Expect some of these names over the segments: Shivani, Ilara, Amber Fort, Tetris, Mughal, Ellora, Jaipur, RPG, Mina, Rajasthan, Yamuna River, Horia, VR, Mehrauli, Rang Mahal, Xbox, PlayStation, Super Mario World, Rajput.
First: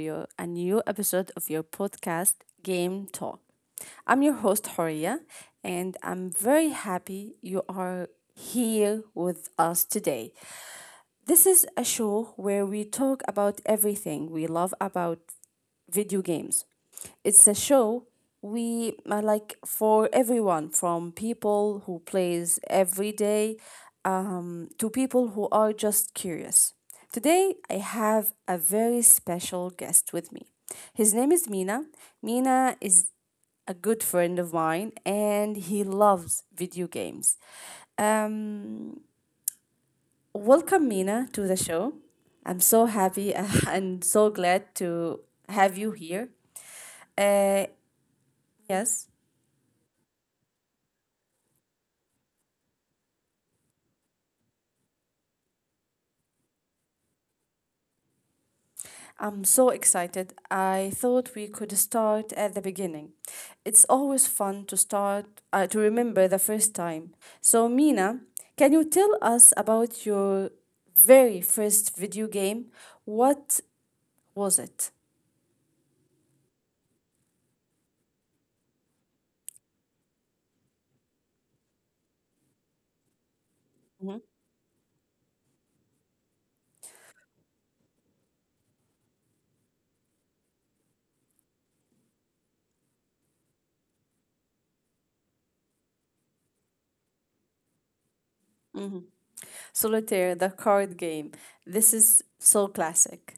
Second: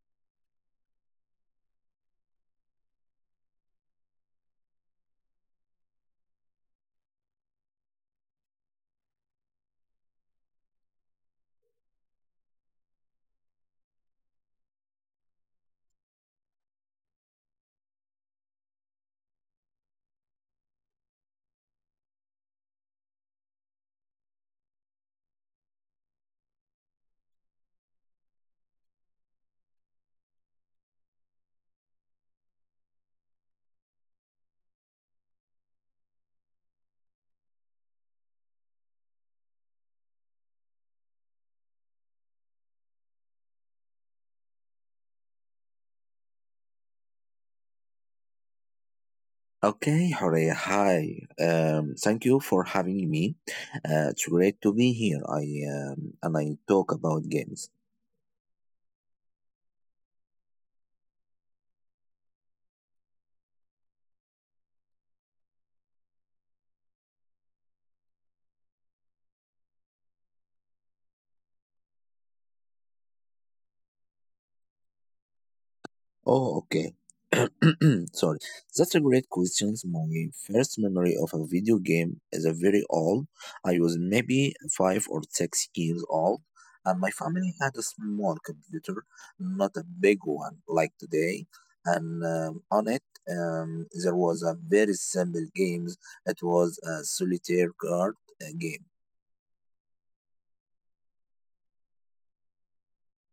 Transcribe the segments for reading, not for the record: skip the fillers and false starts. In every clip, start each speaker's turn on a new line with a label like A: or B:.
A: a new episode of your podcast, Game Talk. I'm your host, Horia, and I'm very happy you are here with us today. This is a show where we talk about everything we love about video games. It's a show we for everyone from people who plays every day, to people who are just curious. Today I have a very special guest with me. His name is Mina. Mina is a good friend of mine and he loves video games. Um, Welcome, Mina, to the show. I'm so happy and so glad to have you here. Uh, yes,
B: Okay, Horea, hi. Thank you for having me. It's great to be here. I And I talk about games.
A: I'm so excited. I thought we could start at the beginning. It's always fun to start, to remember the first time. So, Mina, can you tell us about your very first video game? What was it?
B: Oh, okay. Sorry. That's a great question. My first memory of a video game is a very old. I was maybe 5 or 6 years old, and my family had a small computer, not a big one like today. And On it, there was a very simple games. It was a solitaire card game.
A: Mm-hmm. Solitaire, the card game. This is so classic.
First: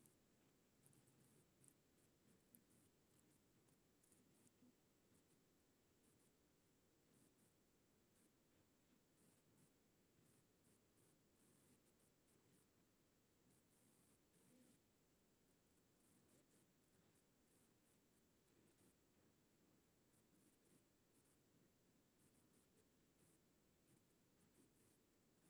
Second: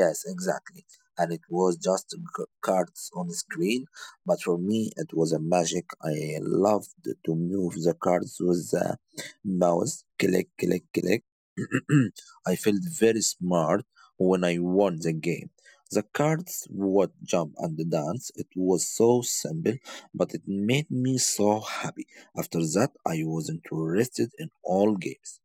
B: Yes, exactly. And it was just cards on the screen, but for me it was a magic. I loved to move the cards with the mouse. Click, click, click. I felt very smart when I won the game. The cards would jump and dance. It was so simple, but it made me so happy. After that, I was interested in all games.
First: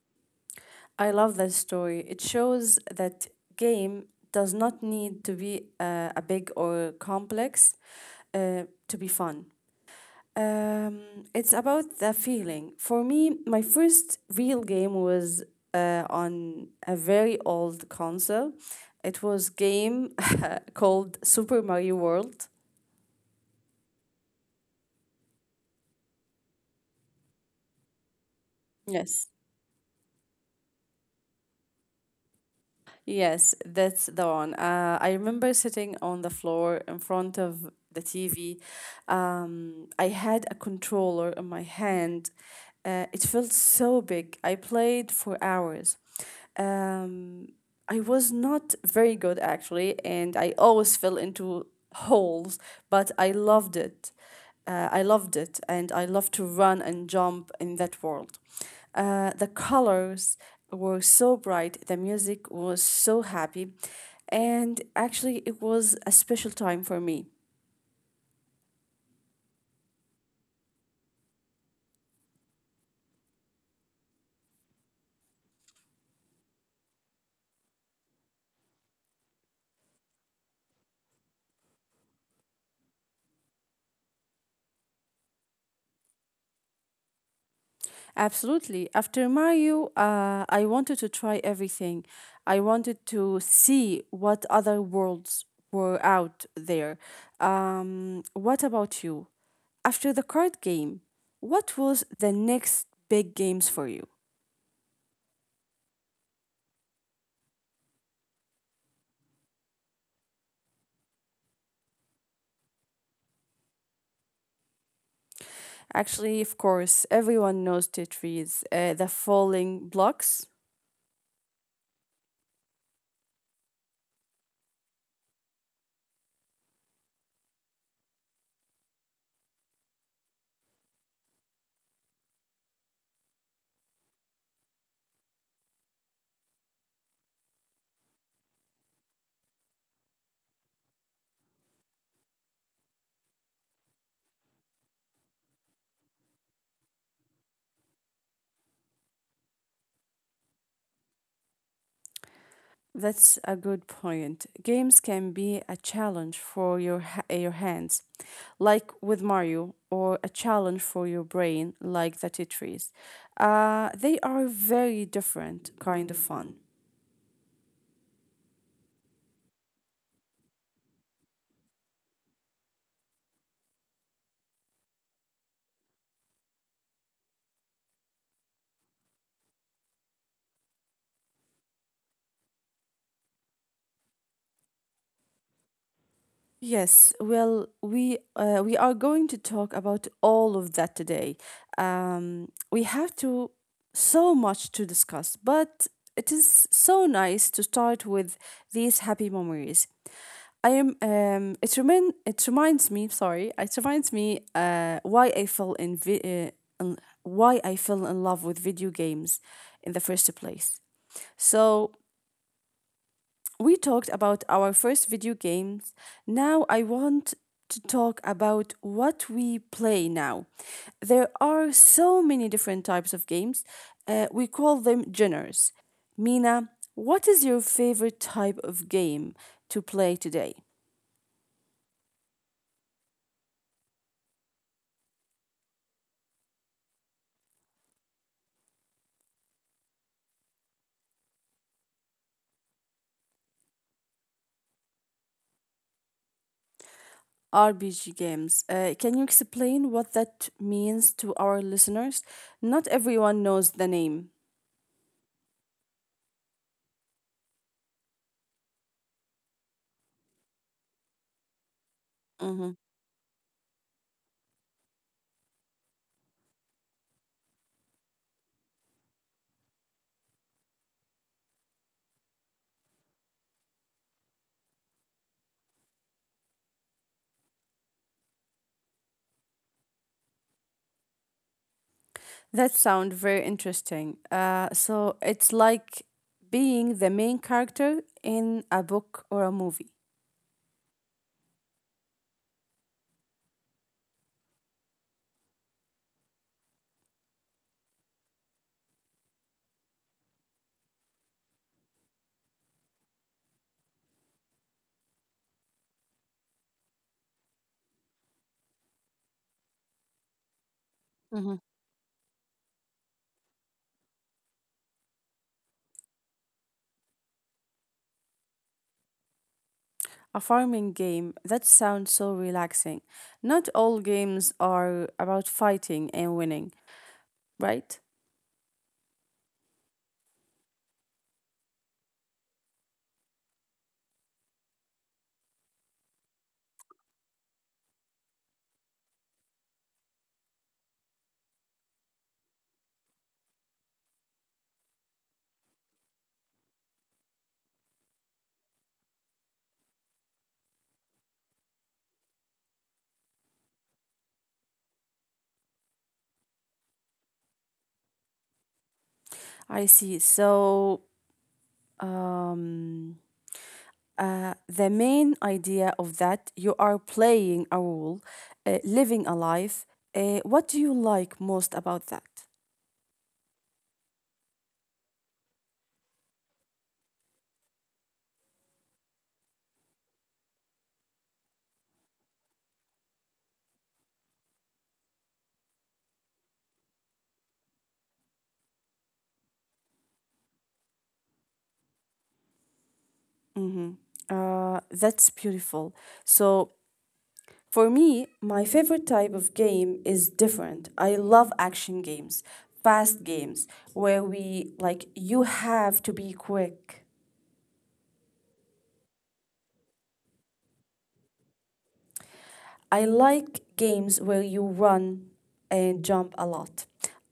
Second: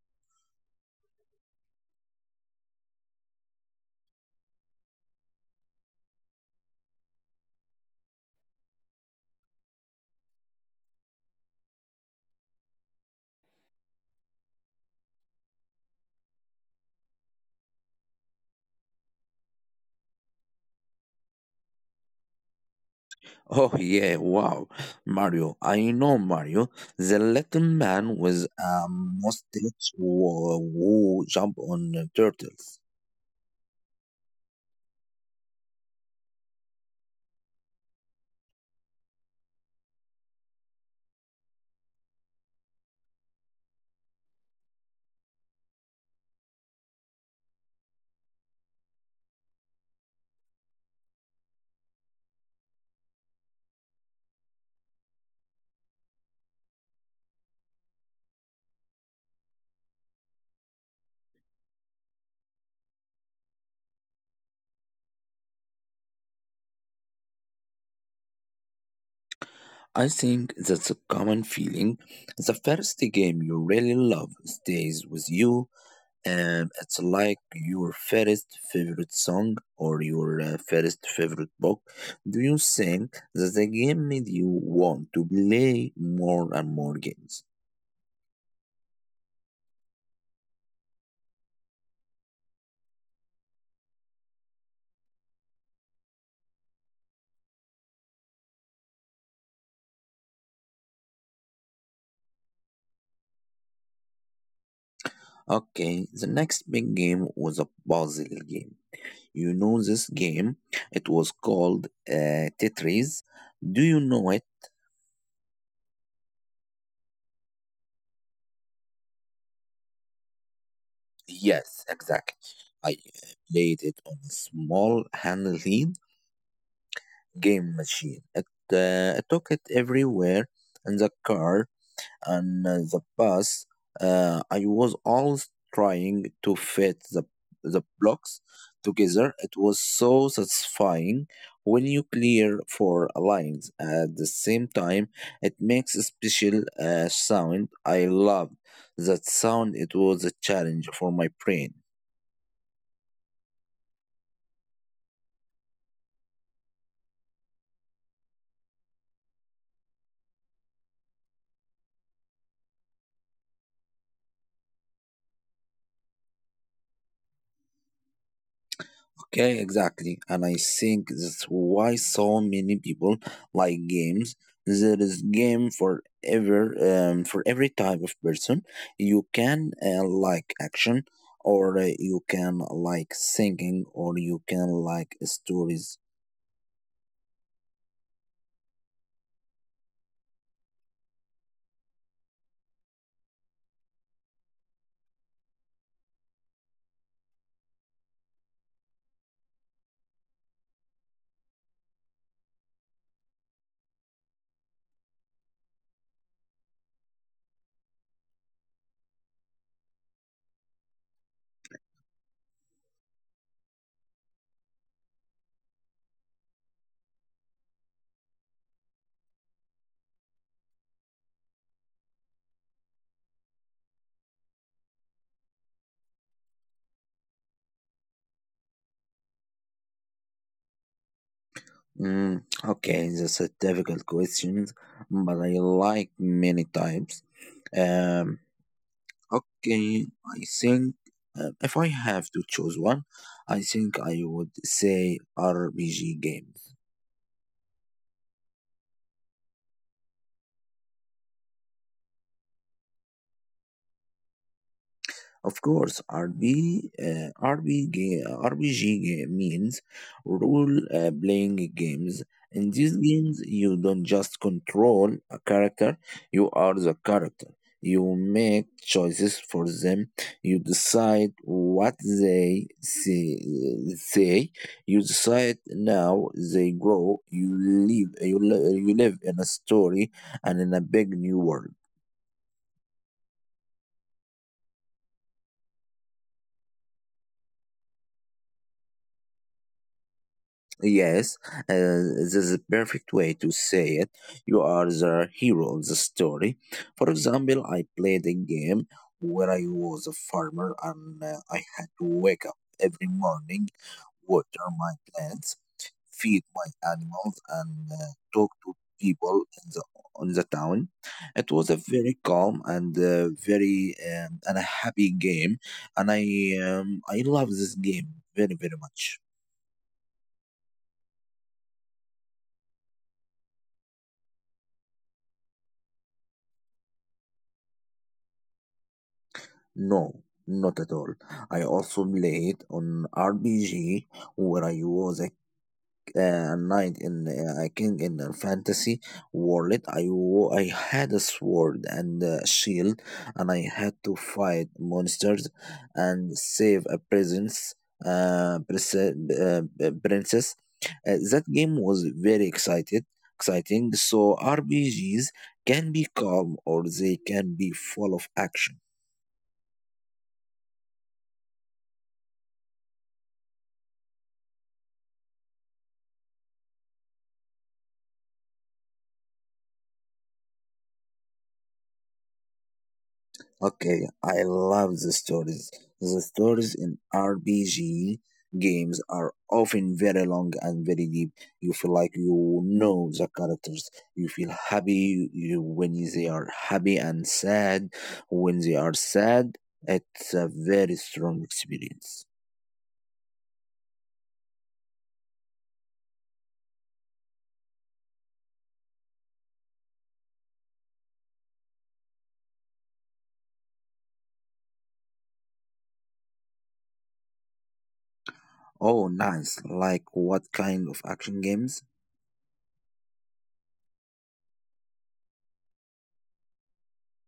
A: I love that story. It shows that game does not need to be a big or complex to be fun. Um, it's about the feeling. For me, my first real game was on a very old console. It was game called Super Mario World.
B: Oh yeah, wow. Mario. I know Mario, the little man with a
A: Yes.
B: mustache who jump on turtles.
A: Yes, that's the one. I remember sitting on the floor in front of the TV. I had a controller in my hand. It felt so big. I played for hours. Um, I was not very good actually, and I always fell into holes, but I loved it. I loved it, and I loved to run and jump in that world. The colors were so bright, the music was so happy, and actually, it was a special time for me.
B: I think that's a common feeling. The first game you really love stays with you, and it's like your first favorite song or your first favorite book. Do you think that the game made you want to play more and more games?
A: Absolutely. After Mario, I wanted to try everything. I wanted to see what other worlds were out there. What about you? After the card game, what was the next big games for you?
B: Okay, the next big game was a puzzle game. You know this game? It was called Tetris. Do you know it?
A: Actually, of course, everyone knows Tetris, the falling blocks.
B: Yes, exactly. I played it on a small handheld game machine. I took it everywhere in the car and the bus. I was always trying to fit the blocks together. It was so satisfying when you clear four lines at the same time. It makes a special sound. I loved that sound. It was a challenge for my brain.
A: That's a good point. Games can be a challenge for your hands, like with Mario, or a challenge for your brain, like the Tetris. They are very different kind of fun.
B: Okay, exactly. And I think that's why so many people like games. There is game for ever for every type of person. You can like action, or you can like singing, or you can like stories.
A: Yes, well, we are going to talk about all of that today. We have to so much to discuss, but it is so nice to start with these happy memories. I am it remind it reminds me sorry It reminds me why I fell in love with video games in the first place. So we talked about our first video games. Now I want to talk about what we play now. There are so many different types of games. We call them genres. Mina, what is your favorite type of game to play today?
B: Okay, that's a difficult question, but I like many types. Um, Okay, I think if I have to choose one, I think I would say RPG game.
A: RPG games. Can you explain what that means to our listeners? Not everyone knows the name.
B: Of course, RPG means role playing games. In
A: Mhm.
B: these games, you don't just control a character, you are the character. You make choices for them, you decide what they say. You decide now they grow, you you live in a story and in a big new world.
A: That sounds very interesting. So it's like being the main character in a book or a movie.
B: Yes, this is a perfect way to say it. You are the hero of the story. For example, I played a game where I was a farmer and I had to wake up every morning, water my plants, feed my animals, and talk to people in the on the town. It
A: Hmm.
B: was a very calm and very and a happy game, and I love this game very very much.
A: A farming game. That sounds so relaxing. Not all games are about fighting and winning, right?
B: No, not at all. I also played on RPG where I was a knight in a king in a fantasy world. I had a sword and a shield, and I had to fight monsters and save a presence, princess. That game was very exciting. So RPGs can be calm or they can be full of action.
A: I see. So, um, the main idea of that, you are playing a role, living a life. What do you like most about that?
B: Okay, I love the stories. The stories in RPG games are often very long and very deep. You feel like you know the characters. You when they are happy and sad when they are sad. It's a very strong experience.
A: Mm-hmm. That's beautiful. So, for me, my favorite type of game is different. I love action games, fast games, where we like you have to be quick.
B: Oh, nice. Like what kind of action games?
A: I like games where you run and jump a lot.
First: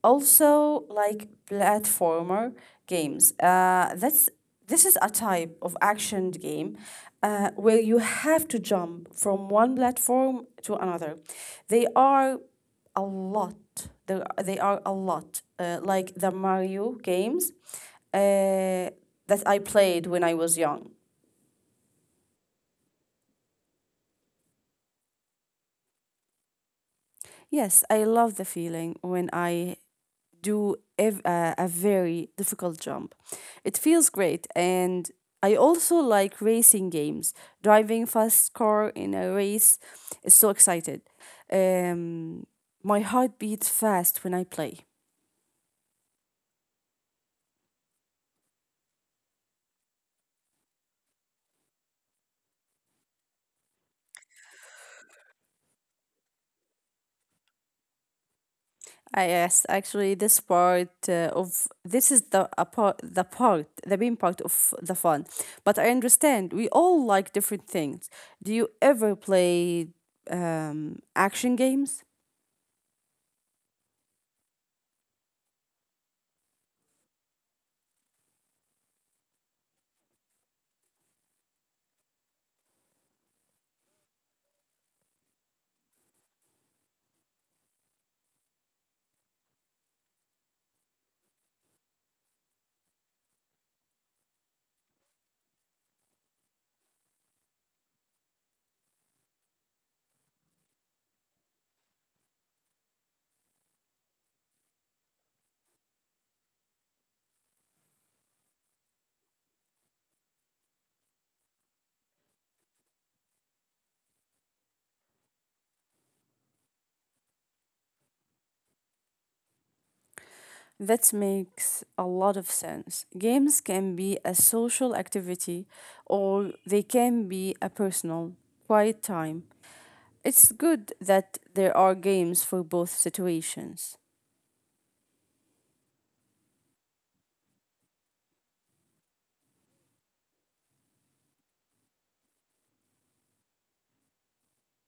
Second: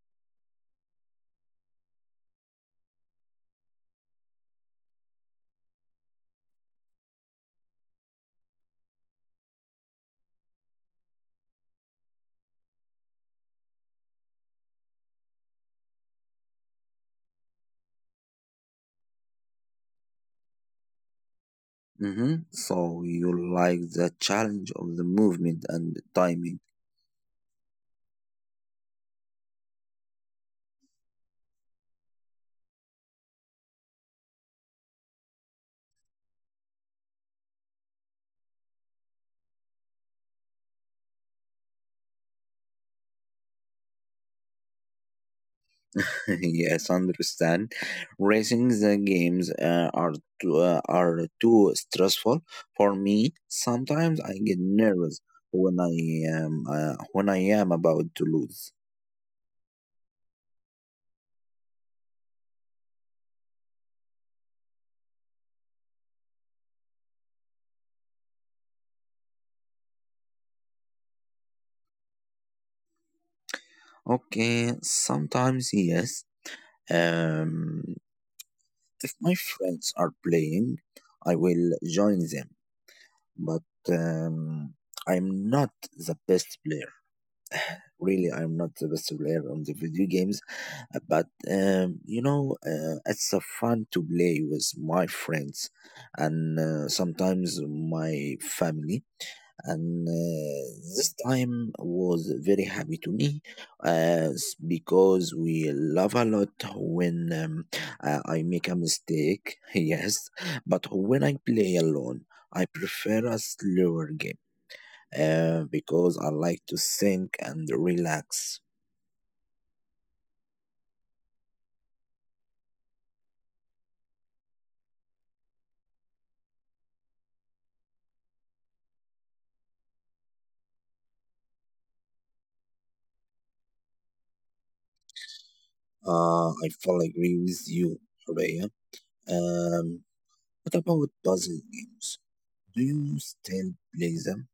A: Also, like platformer games. That's this is a type of action game where you have to jump from one platform to another. They are a lot. There they are a lot. Like the Mario games uh, that I played when I was young.
B: Mm-hmm. So you like the challenge of the movement and the timing.
A: Yes, I love the feeling when I a very difficult jump. It feels great, and I also like racing games. Driving fast car in a race is so excited. Um, my heart beats fast when I play.
B: Yes, understand. Racing the games are too stressful for me. Sometimes I get nervous when I when I am about to lose.
A: Ah, yes, actually, this part of this is the a part, the main part of the fun. But I understand we all like different things. Do you ever play action games?
B: Okay, sometimes yes. Um, if my friends are playing, I will join them, but um, I'm not the best player. Really, I'm not the best player on the video games. It's a fun to play with my friends and sometimes my family. And This time was very happy to me as because we love a lot when I make a mistake, yes, but when I play alone, I prefer a slower game because I like to think and relax.
A: That makes a lot of sense. Games can be a social activity or they can be a personal, quiet time. It's good that there are games for both situations.
B: I fully agree with you, Rhea. Um, what about puzzle games? Do you still play them?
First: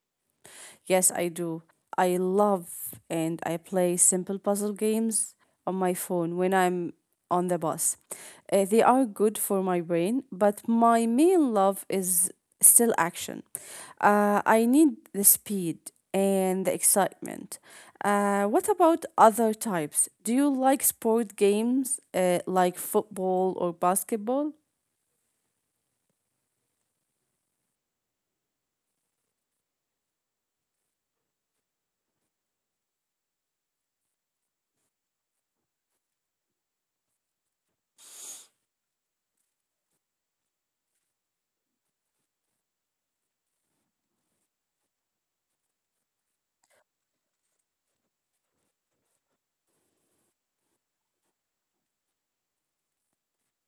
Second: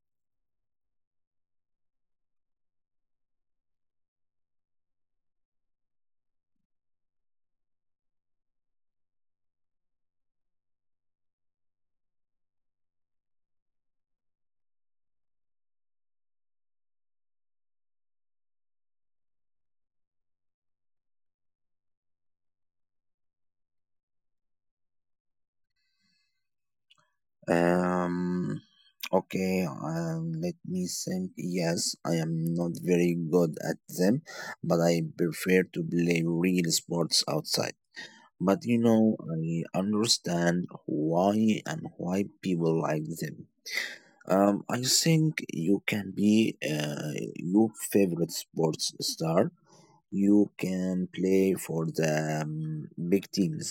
A: Yes, I do. I love and I play simple puzzle games on my phone when I'm on the bus. They are good for my brain, but my main love is still action. I need the speed and the excitement. What about other types? Do you like sport games like football or basketball?
B: Um, okay, Let me think. Yes, I am not very good at them, but I prefer to play real sports outside. But you know, I understand why people like them. I think you can be your favorite sports star. You can play for the big teams.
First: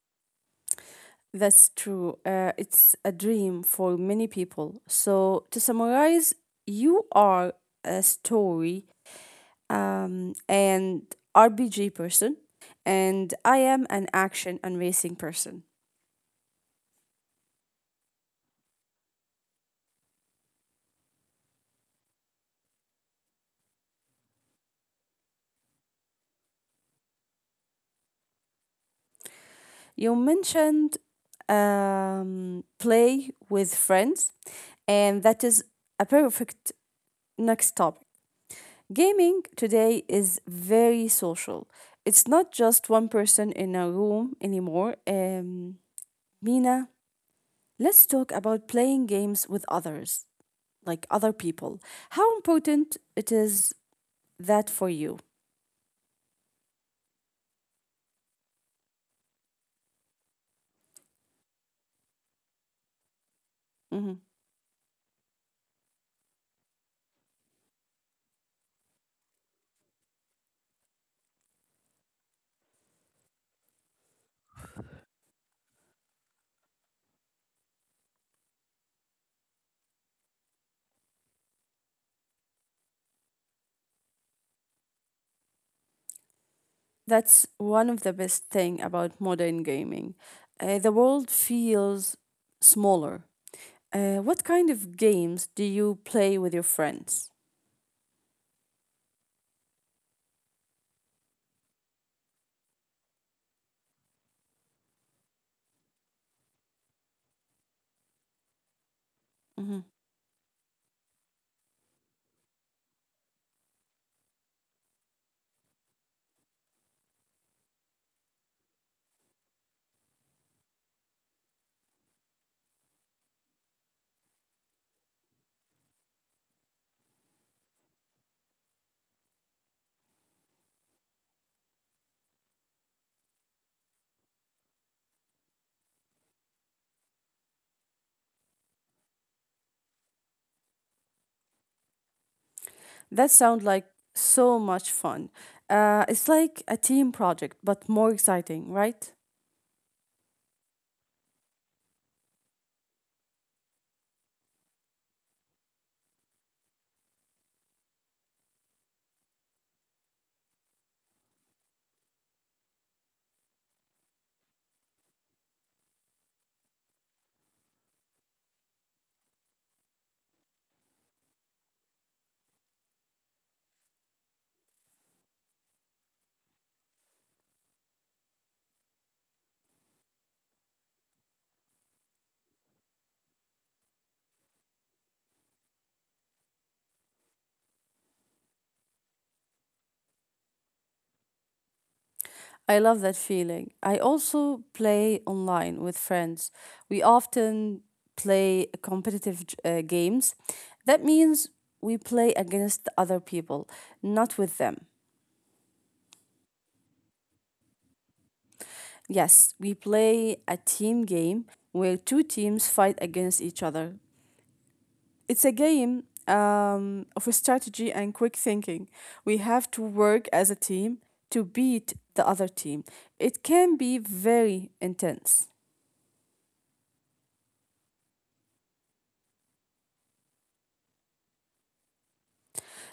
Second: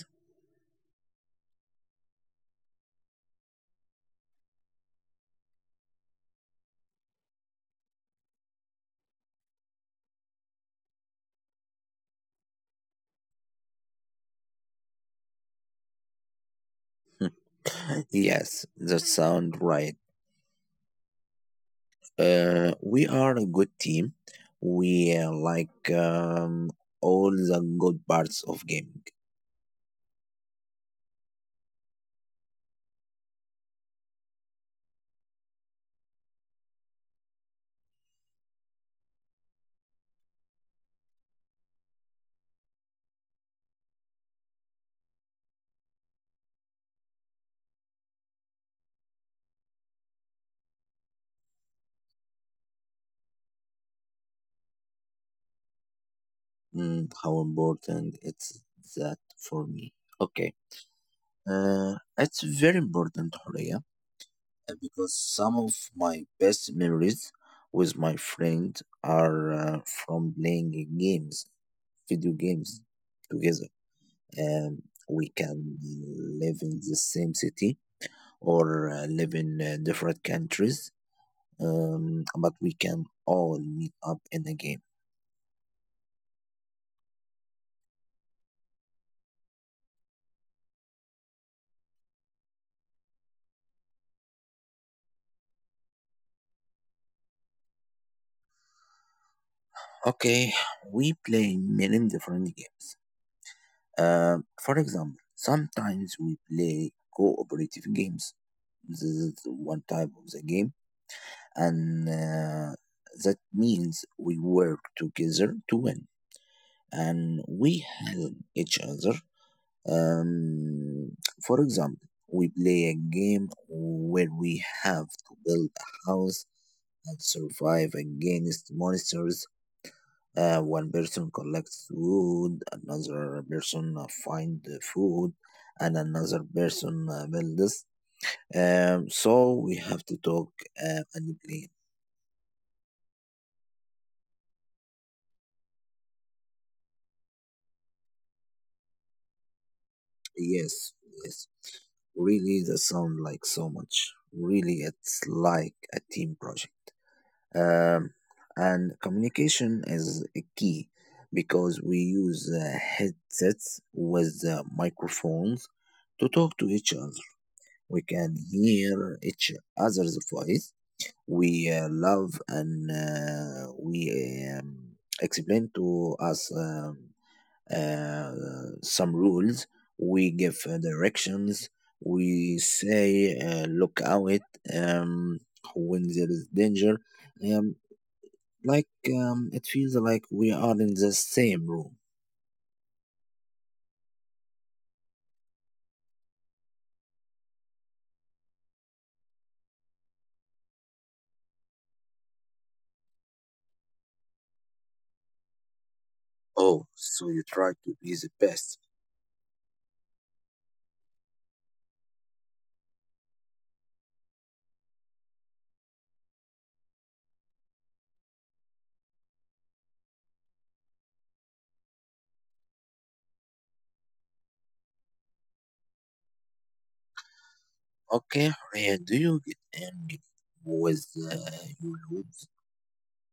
A: That's true. It's a dream for many people. So, to summarize, you are a story and RPG person, and I am an action and racing person.
B: Yes, that sound right. We are a good team. We all the good parts of gaming.
A: You mentioned play with friends, and that is a perfect next topic. Gaming today is very social. It's not just one person in a room anymore. Mina, let's talk about playing games with others, like other people. How important it is that for you?
B: Mm, how important it's that for me? Okay. It's very important, Horia,
A: Mhm.
B: because some of my best memories with my friend are from playing games, video games together. Um, we can live in the same city or live in different countries, but we can all meet up in a game.
A: That's one of the best thing about modern gaming. The world feels smaller. What kind of games do you play with your friends?
B: Okay, we play many different games. For example, sometimes we play cooperative games. This is
A: Mhm.
B: one type of the game, and that means we work together to win, and we help each other. Um, for example, we play a game where we have to build a house and survive against monsters. One person collects wood, another person find the food, and another person builds. So we have to talk and play.
A: That sounds like so much fun. It's like a team project, but more exciting, right?
B: Yes, yes. Really, that sound like so much. Really, it's like a team project. Um, and communication is a key because we use headsets with microphones to talk to each other. We can hear each other's voice. We love and we explain to us uh, some rules. We give directions. We say, look out um, when there is danger. Um, it feels like we are in the same room.
A: I love that feeling. I also play online with friends. We often play competitive games. That means we play against other people, not with them.
B: Oh, so you try to be the best.
A: Yes, we play a team game where two teams fight against each other. It's a game of strategy and quick thinking. We have to work as a team to beat the other team. It can be very intense.
B: Okay, and do you get angry with your looks?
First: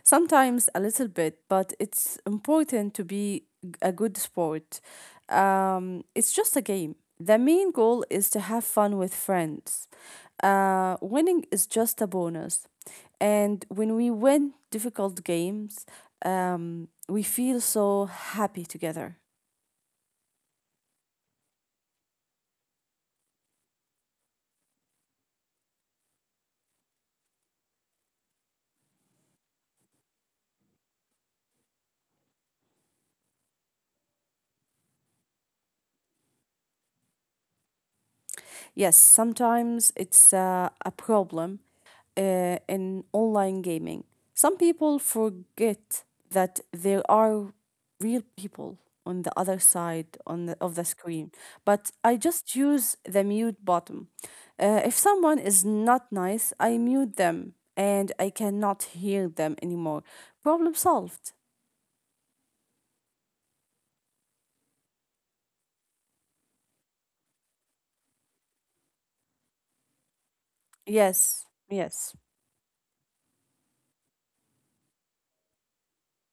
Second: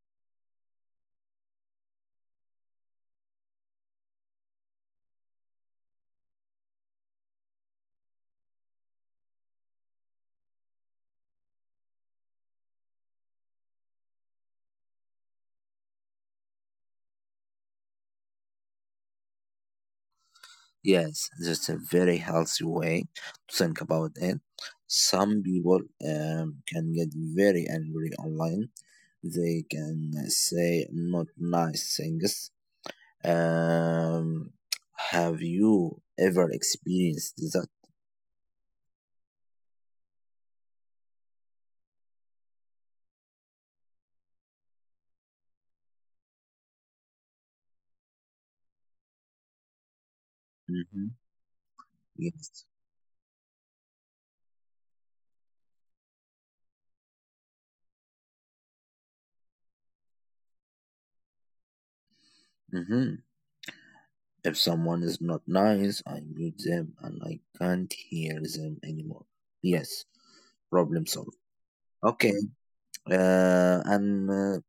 A: Sometimes a little bit, but it's important to be a good sport. It's just a game. The main goal is to have fun with friends. Winning is just a bonus. And when we win difficult games, we feel so happy together.
B: Yes, that's a very healthy way to think about it. Some people can get very angry online. They can say not nice things. Um, have you ever experienced that?
A: Yes, sometimes it's a problem in online gaming. Some people forget that there are real people on the, of the screen.
B: Mm-hmm.
A: But I just use the
B: Yes.
A: mute button. If someone is not nice, I mute them and I cannot hear them anymore. Problem solved.
B: Mm-hmm. If someone is not nice, I mute them and I can't hear them anymore.
A: Yes,
B: Yes,
A: yes.
B: problem solved. Okay, and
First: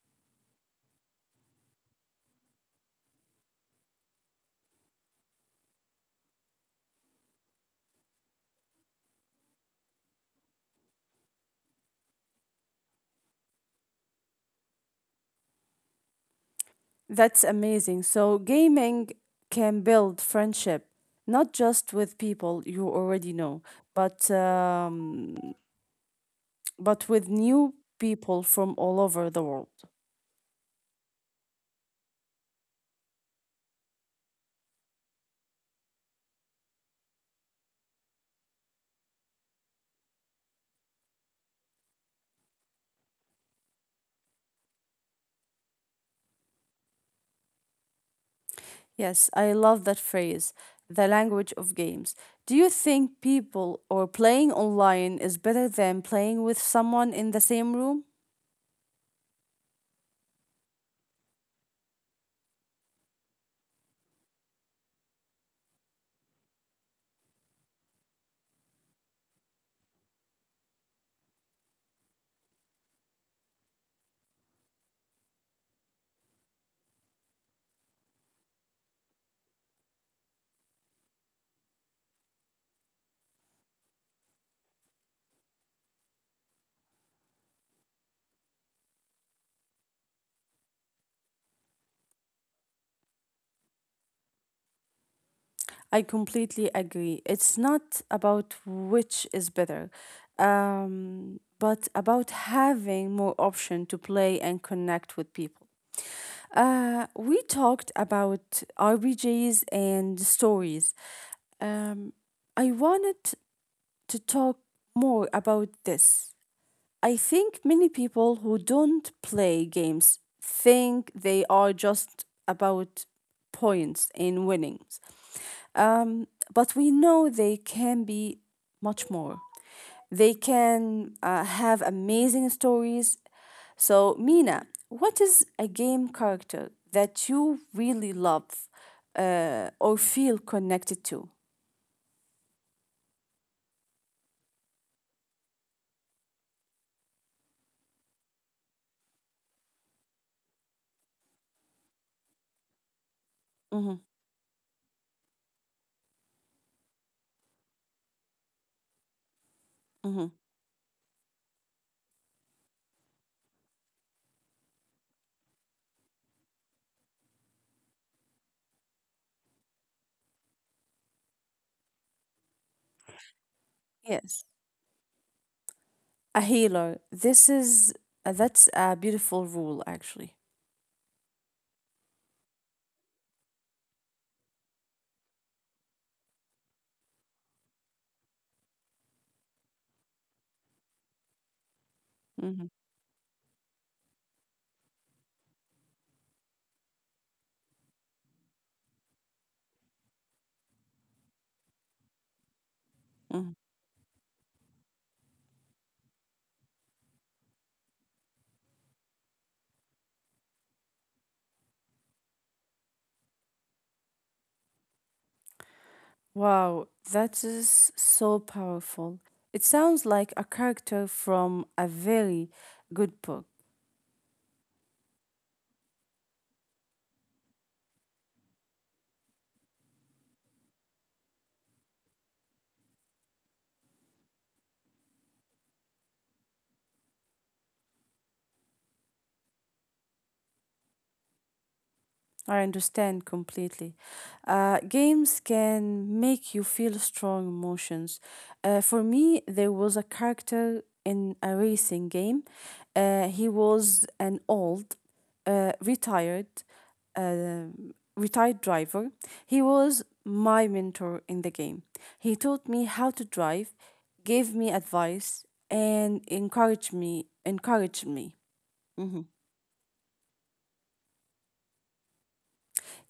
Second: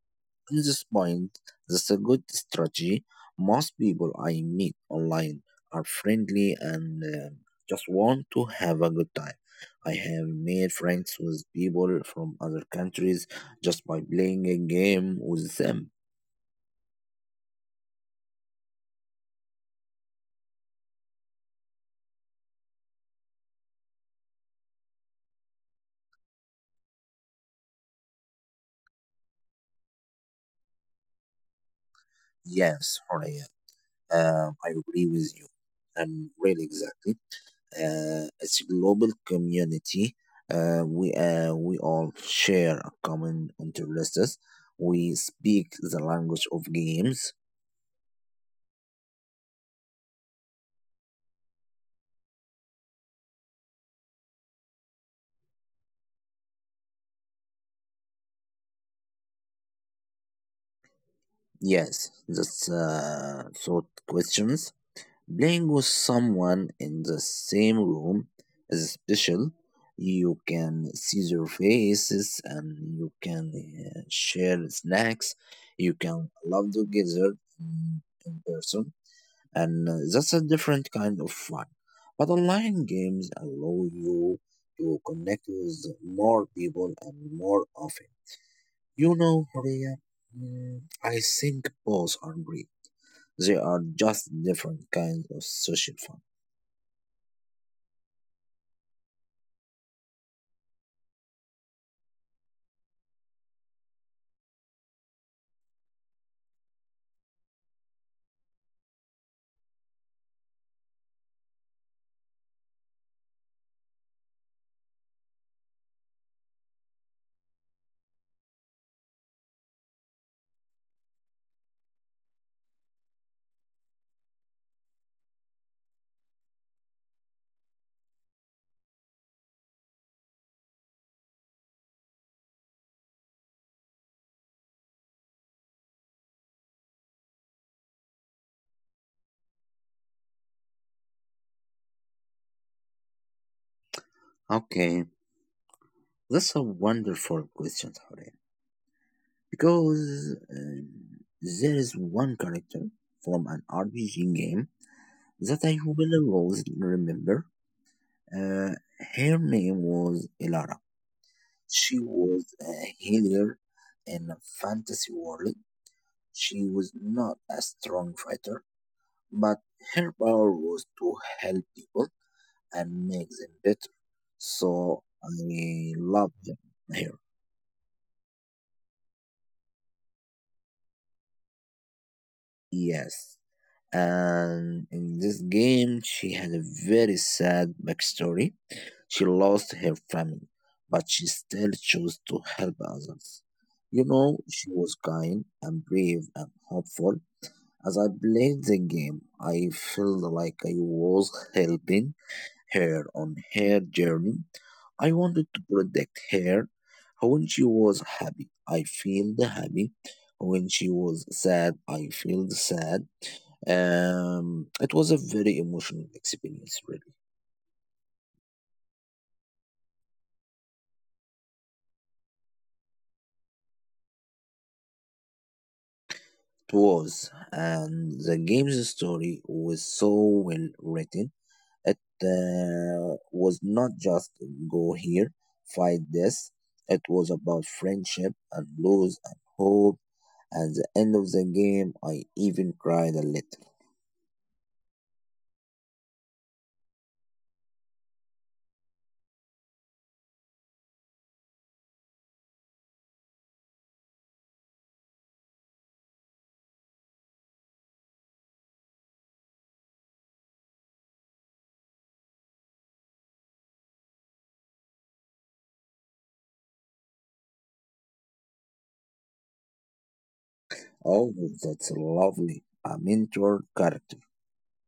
B: in this point, that's a good strategy. Most people I meet online are friendly and just want to have a good time. I have made friends with people from other countries just by playing a game with them.
A: That's amazing. So, gaming can build friendship, not just with people you already know, but um, but with new people from all over the world.
B: Yes, Horia, I agree with you. And really, exactly. It's a global community. Uh, we all share a common interests. We speak the language of games.
A: Yes, I love that phrase, the language of games. Do you think people or playing online is better than playing with someone in the same room?
B: Yes, that's sort questions. Playing with someone in the same room is special. You can see their faces and you can share snacks. You can love together in person and that's a different kind of fun. But online games allow you to connect with more people and more often. You know, Horia, mm, I think both are great. They are just different kinds of social fun.
A: I completely agree. It's not about which is better, but about having more option to play and connect with people. We talked about RPGs and stories. Um, I wanted to talk more about this. I think many people who don't play games think they are just about points and winnings. Um, but we know they can be much more. They can have amazing stories. So, Mina, what is a game character that you really love or feel connected to?
B: Okay, that's a wonderful question, Horea. Because there is one character from an RPG game
A: Mm-hmm,
B: that I will always remember. Uh, Her name was Ilara.
A: mm-hmm.
B: She was a healer in a fantasy world. She was not a strong fighter, but her power was to help people and make them better. So I
A: Yes,
B: love them here.
A: a healer. This is that's a beautiful rule, actually.
B: Yes. And in this game, she had a very sad backstory. She lost her family, but she still chose to help others. You
A: Mm-hmm,
B: know, she was kind and brave and hopeful. As I played the game, I felt like I was helping her on her journey. I
A: mm-hmm.
B: wanted to protect her when she was happy. I felt happy. When she was sad, I felt sad. It was a very emotional experience, really.
A: Wow, that is so powerful. It sounds like a character from a very good book.
B: It was, and the game's story was so well written. It was not just go here, fight this. It was about friendship and lose and hope. At the end of the game, I even cried a little.
A: I understand completely. Games can make you feel strong emotions. For me, there was a character in a racing game. He was an old, uh, retired, uh, retired driver. He was my mentor in the game. He taught me how to drive, gave me advice, and encouraged me. Mm-hmm.
B: Oh, that's lovely. A mentor character.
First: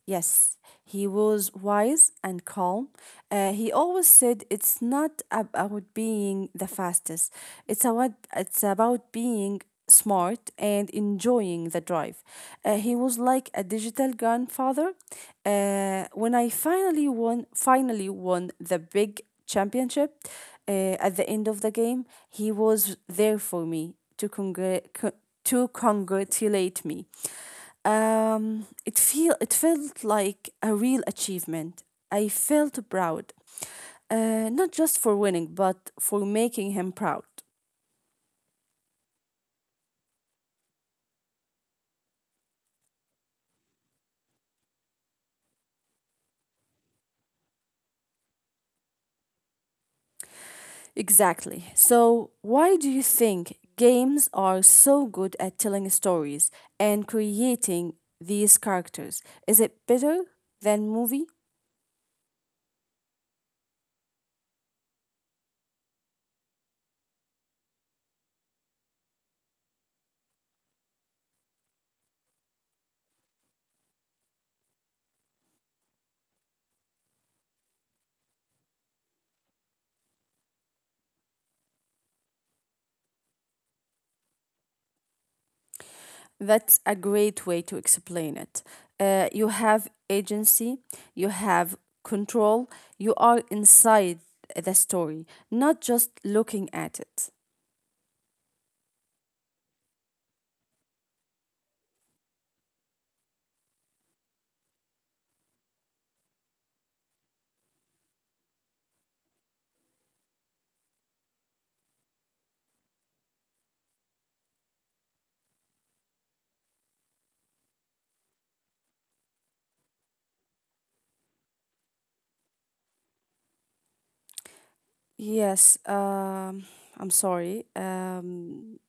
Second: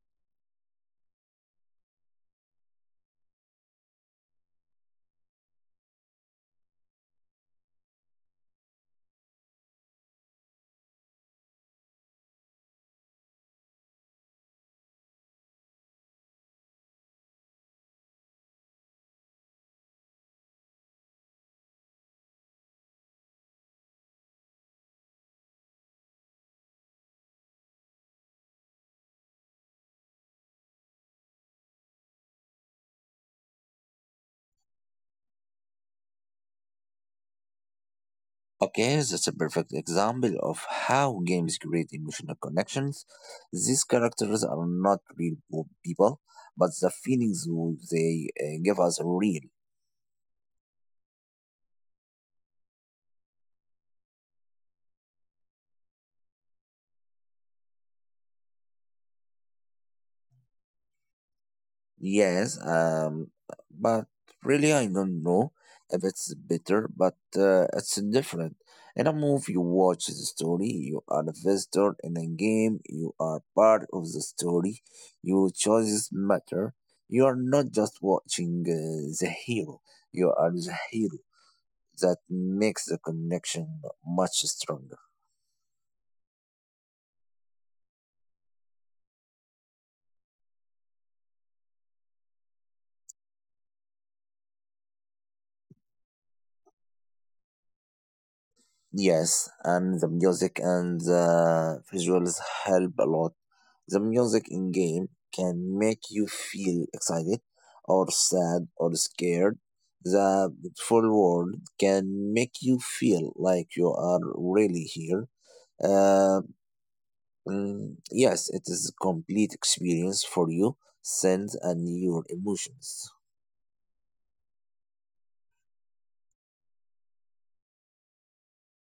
A: Yes, he was wise and calm. He always said it's not about being the fastest. It's about being smart and enjoying the drive. He was like a digital grandfather. When I finally won the big championship uh, at the end of the game, he was there for me to to congratulate me. It felt like a real achievement. I felt proud, not just for winning, but for making him proud.
B: Okay, that's a perfect example of how games create emotional connections. These characters are not people, but the feelings they give us are real.
A: Exactly. So, why do you think games are so good at telling stories and creating these characters? Is it better than movie?
B: Yes, but really, I don't know if it's better, but it's different. In a movie, you watch the story, you are a visitor. In a game, you are part of the story. Your choices matter. You are not just watching the hero, you are the hero. That makes the connection much stronger.
A: That's a great way to explain it. You have agency, you have control, you are inside the story, not just looking at it.
B: Yes, and the music and the visuals help a lot. The music in game can make you feel excited or sad or scared. The full world can make you feel like you are really here. Uh, yes, it is a complete experience for you, sense, and your emotions.
A: Yes, I'm sorry.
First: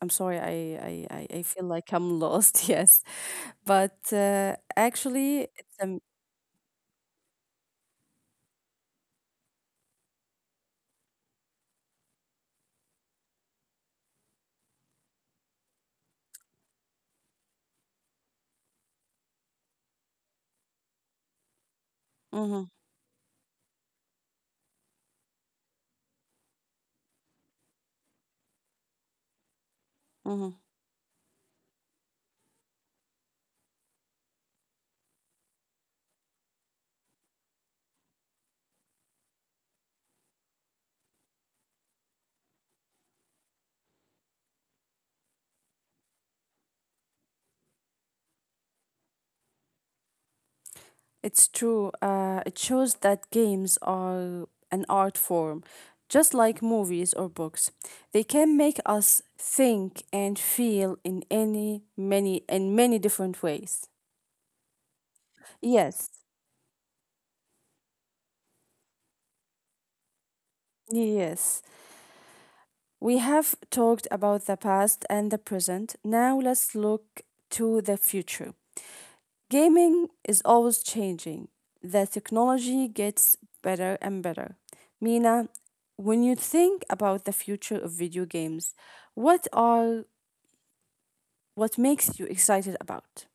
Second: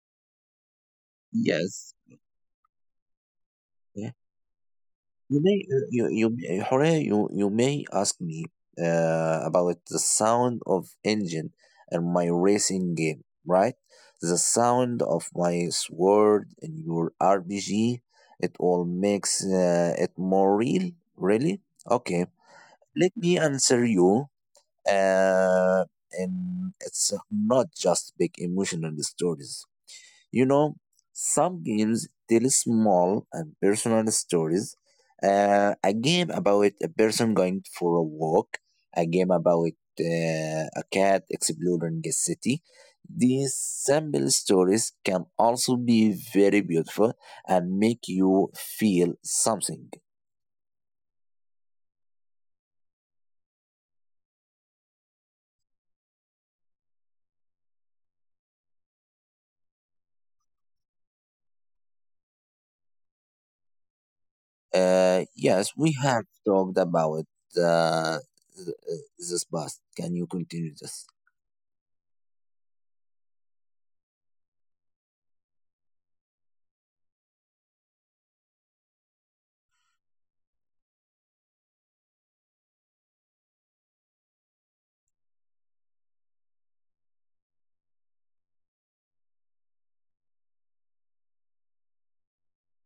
A: I'm sorry, I feel like
B: Yes.
A: I'm lost, yes. But actually,
B: You may
A: it's
B: you you you- Jorge, you may ask me about the sound of engine and my racing game, right? The sound of my sword in your RPG, it all makes it more real, really? Okay, let me answer you. Uh, and it's not just big emotional stories.
A: a.
B: You know, some games tell small and personal stories. A game about a person going for a walk, a game about a cat exploring a city. These simple stories can also be very beautiful and make you feel something.
A: It's true. It shows that games are an art form, just like movies or books. They can make us think and feel in any many in many different ways.
B: Yes, we
A: Yes,
B: have talked about uh, this past. Can you continue this?
A: yes. We have talked about the past and the present. Now let's look to the future. Gaming is always changing. The technology gets better and better. Mina, when you think about the future of video games, what are what makes you excited about?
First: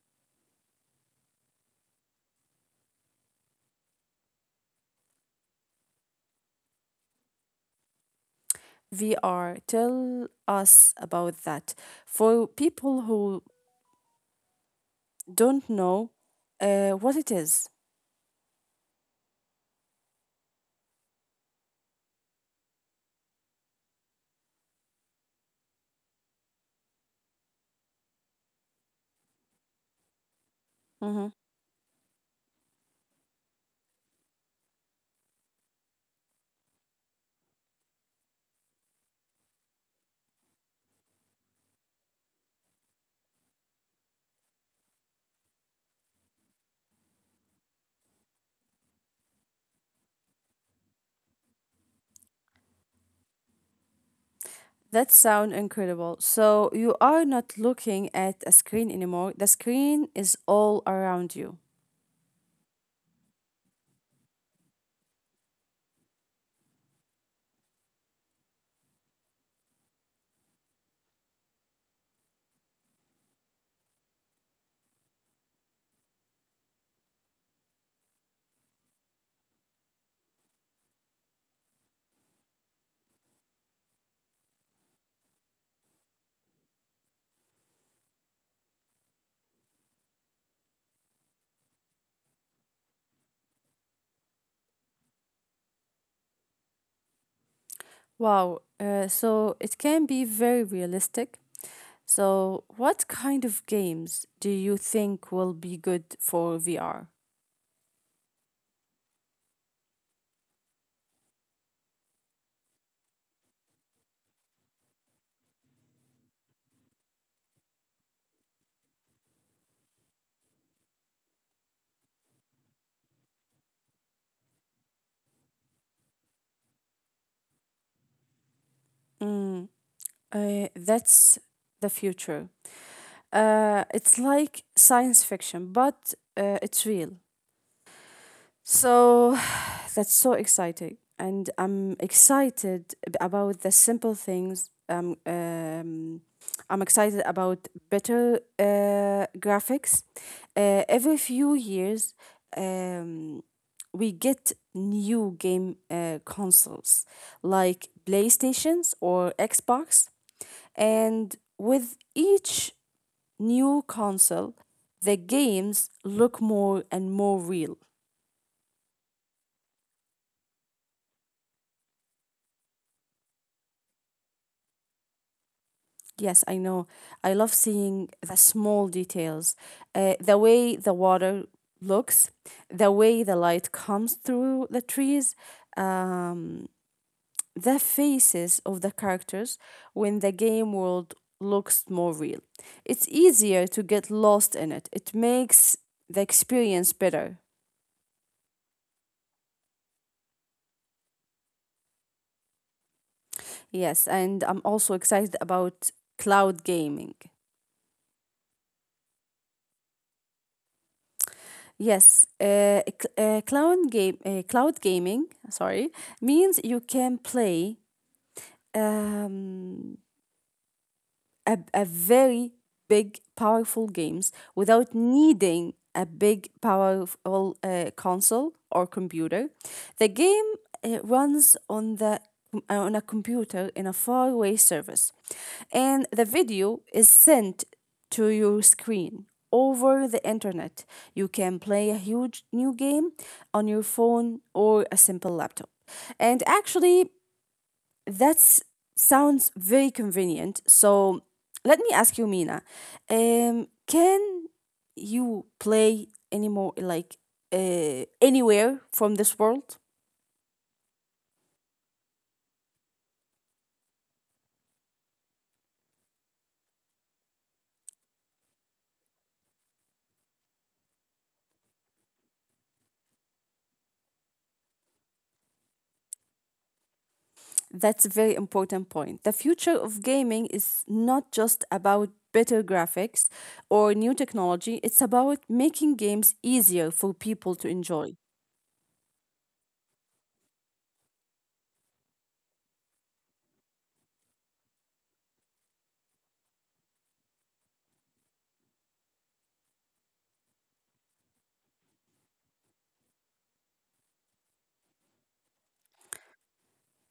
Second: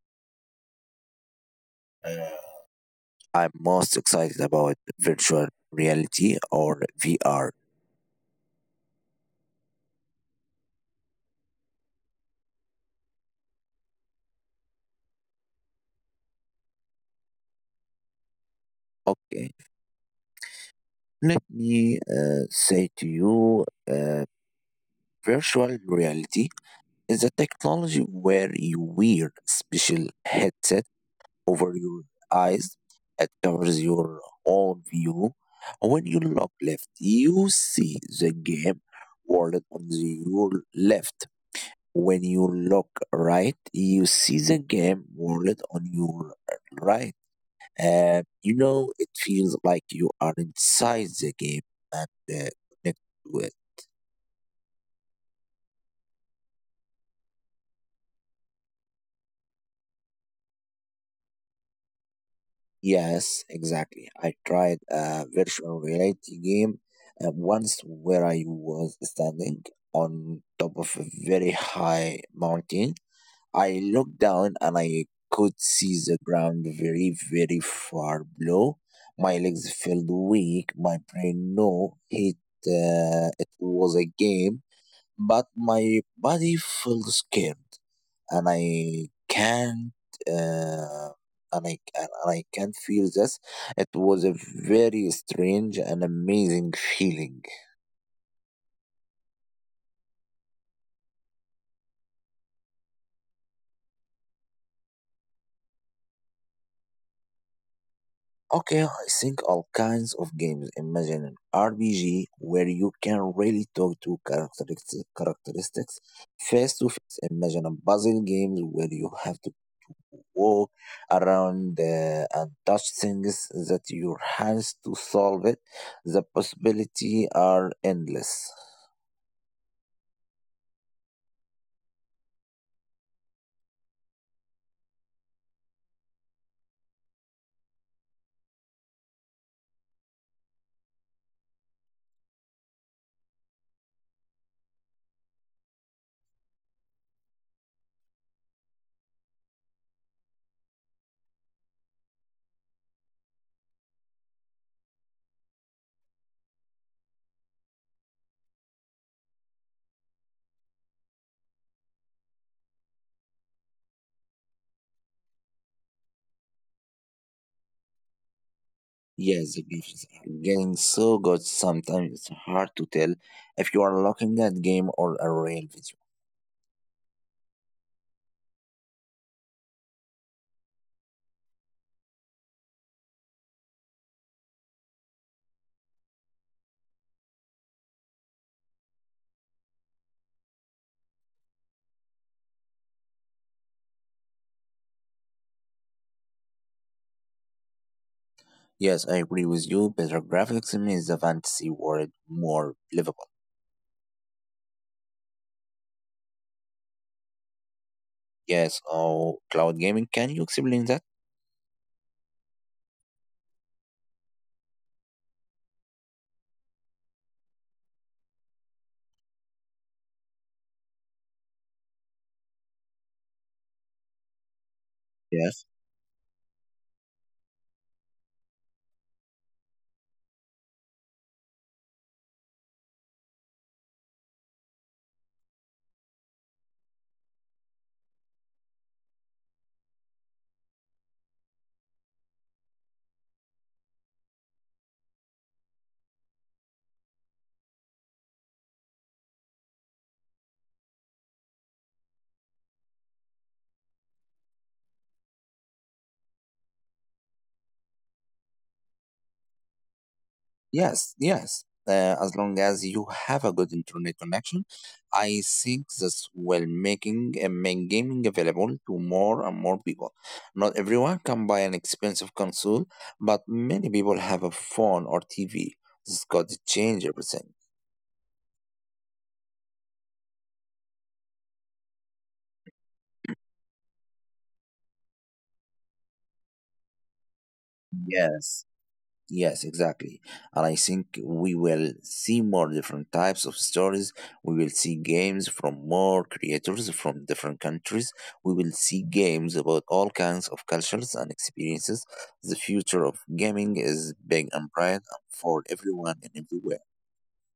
B: I'm most excited about virtual reality or VR.
A: VR, tell us about that. For people who don't know what it is.
B: Okay, let me say to you, virtual reality is a technology where you wear a special headset
A: Mhm.
B: over your eyes that covers your whole view. When you look left, you see the game world on your left. When you look right, you see the game world on your right. And you know, it feels like you are inside the game and connected to it.
A: That sound incredible. So you are not looking at a screen anymore. The screen is all around you.
B: Yes, exactly. I tried a virtual reality game once where I was standing on top of a very high mountain. I looked down and I could see the ground very, very far below. My legs felt weak. My brain knew it, it was a game, but my body felt scared and I can't, uh, and I can't feel this. It was a very strange and amazing feeling.
A: Wow. So it can be very realistic. So, what kind of games do you think will be good for VR?
B: Okay, I think all kinds of games. Imagine an RPG where you can really talk to characteristics face to face. Imagine a puzzle games where you have to walk around and touch things that your hands to solve it. The possibility are endless.
A: Mm, that's the future. It's like science fiction, but it's real. So that's so exciting. And I'm excited about the simple things. I'm excited about better graphics. Every few years, um, we get new game consoles like PlayStations or Xbox. And with each new console, the games look more and more real.
B: Yeah, the gifts are getting so good sometimes it's hard to tell if you are looking at game or a real video.
A: Yes, I know. I love seeing the small details, the way the water looks, the way the light comes through the trees, um, the faces of the characters when the game world looks more real. It's easier to get lost in it, it makes the experience better.
B: Yes, I agree with you. Better graphics makes the fantasy world more livable.
A: Yes, and I'm also excited about cloud gaming.
B: Yes, oh, cloud gaming. Can you explain that?
A: Yes, cloud gaming, sorry, means you can play um, a very big powerful games without
B: Yes.
A: needing a big powerful console or computer, the game runs on the on a computer in a faraway service, and the video is sent to your screen over the internet. You can play a huge new game on your phone or a simple laptop, and actually that sounds very convenient. So let me ask you, Mina, can you play anymore, like anywhere from this world?
B: Yes, yes. As long as you have a good internet connection, I think this will making, make gaming available to more and more people. Not everyone can buy an expensive console, but many people have a phone or TV. This could change everything.
A: That's a very important point. The future of gaming is not just about better graphics or new technology, it's about making games easier for people to enjoy.
B: Yes, yes, exactly. And I think we will see more different types of stories. We will see games from more creators from different countries. We will see games about all kinds of cultures and experiences. The future of gaming is big and bright and for everyone and everywhere.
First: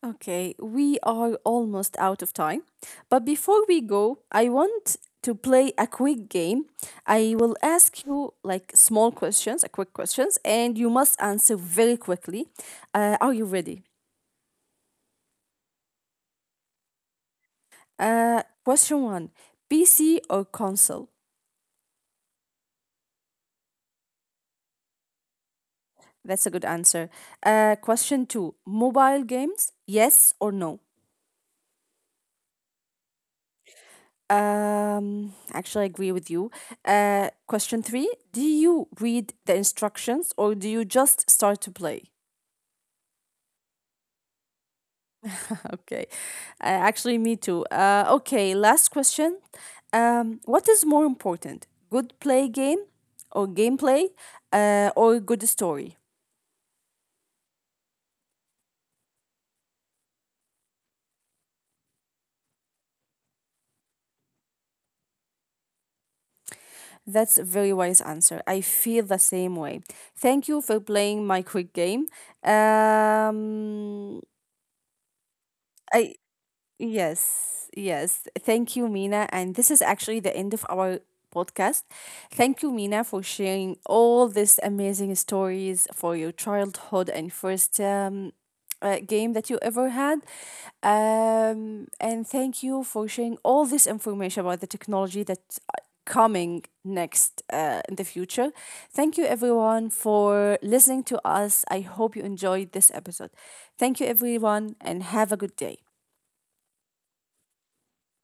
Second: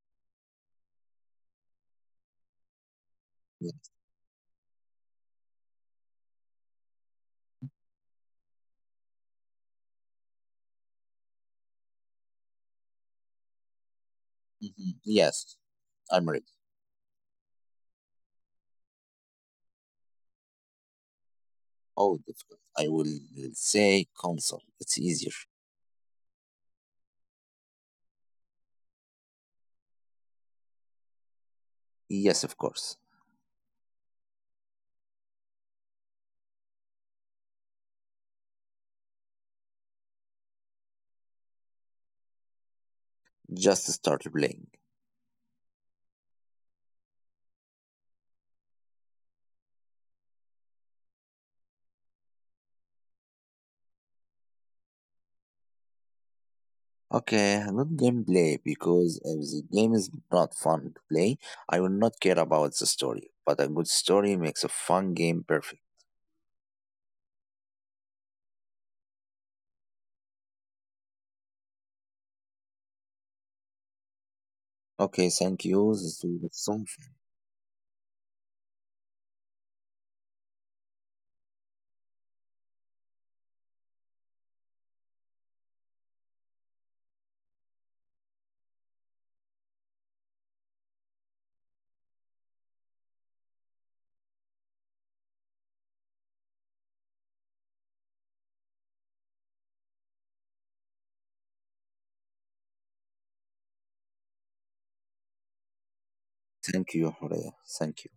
A: Okay, we are almost out of time. But before we
B: Yeah.
A: go, I want to play a quick game. I will ask you like small questions, a quick questions, and you must answer very quickly. Are you ready?
B: Mhm. Yes, I'm ready.
A: Question one, PC or console?
B: Oh, difficult. I will say console. It's easier.
A: That's a good answer. Question two, mobile games, yes or no?
B: Yes, of course.
A: Actually, I agree with you. Question three: do you read the instructions or do you just start to play?
B: Just start playing.
A: Okay, actually, me too. Okay, last question. What is more important, good play game or gameplay, or good story?
B: Okay, not gameplay because if the game is not fun to play, I will not care about the story. But a good story makes a fun game perfect.
A: That's a very wise answer. I feel the same way. Thank you for playing my quick game. Um,
B: Okay, thank you.
A: I
B: This was so fun.
A: Yes, yes. Thank you, Mina. And this is actually the end of our podcast. Thank you, Mina, for sharing all these amazing stories for your childhood and first game that you ever had. And thank you for sharing all this information about the technology that's coming next in the future. Thank you, everyone, for listening to us. I hope you enjoyed this episode. Thank you, everyone, and have a good day.
B: Thank you, Horea. Thank you.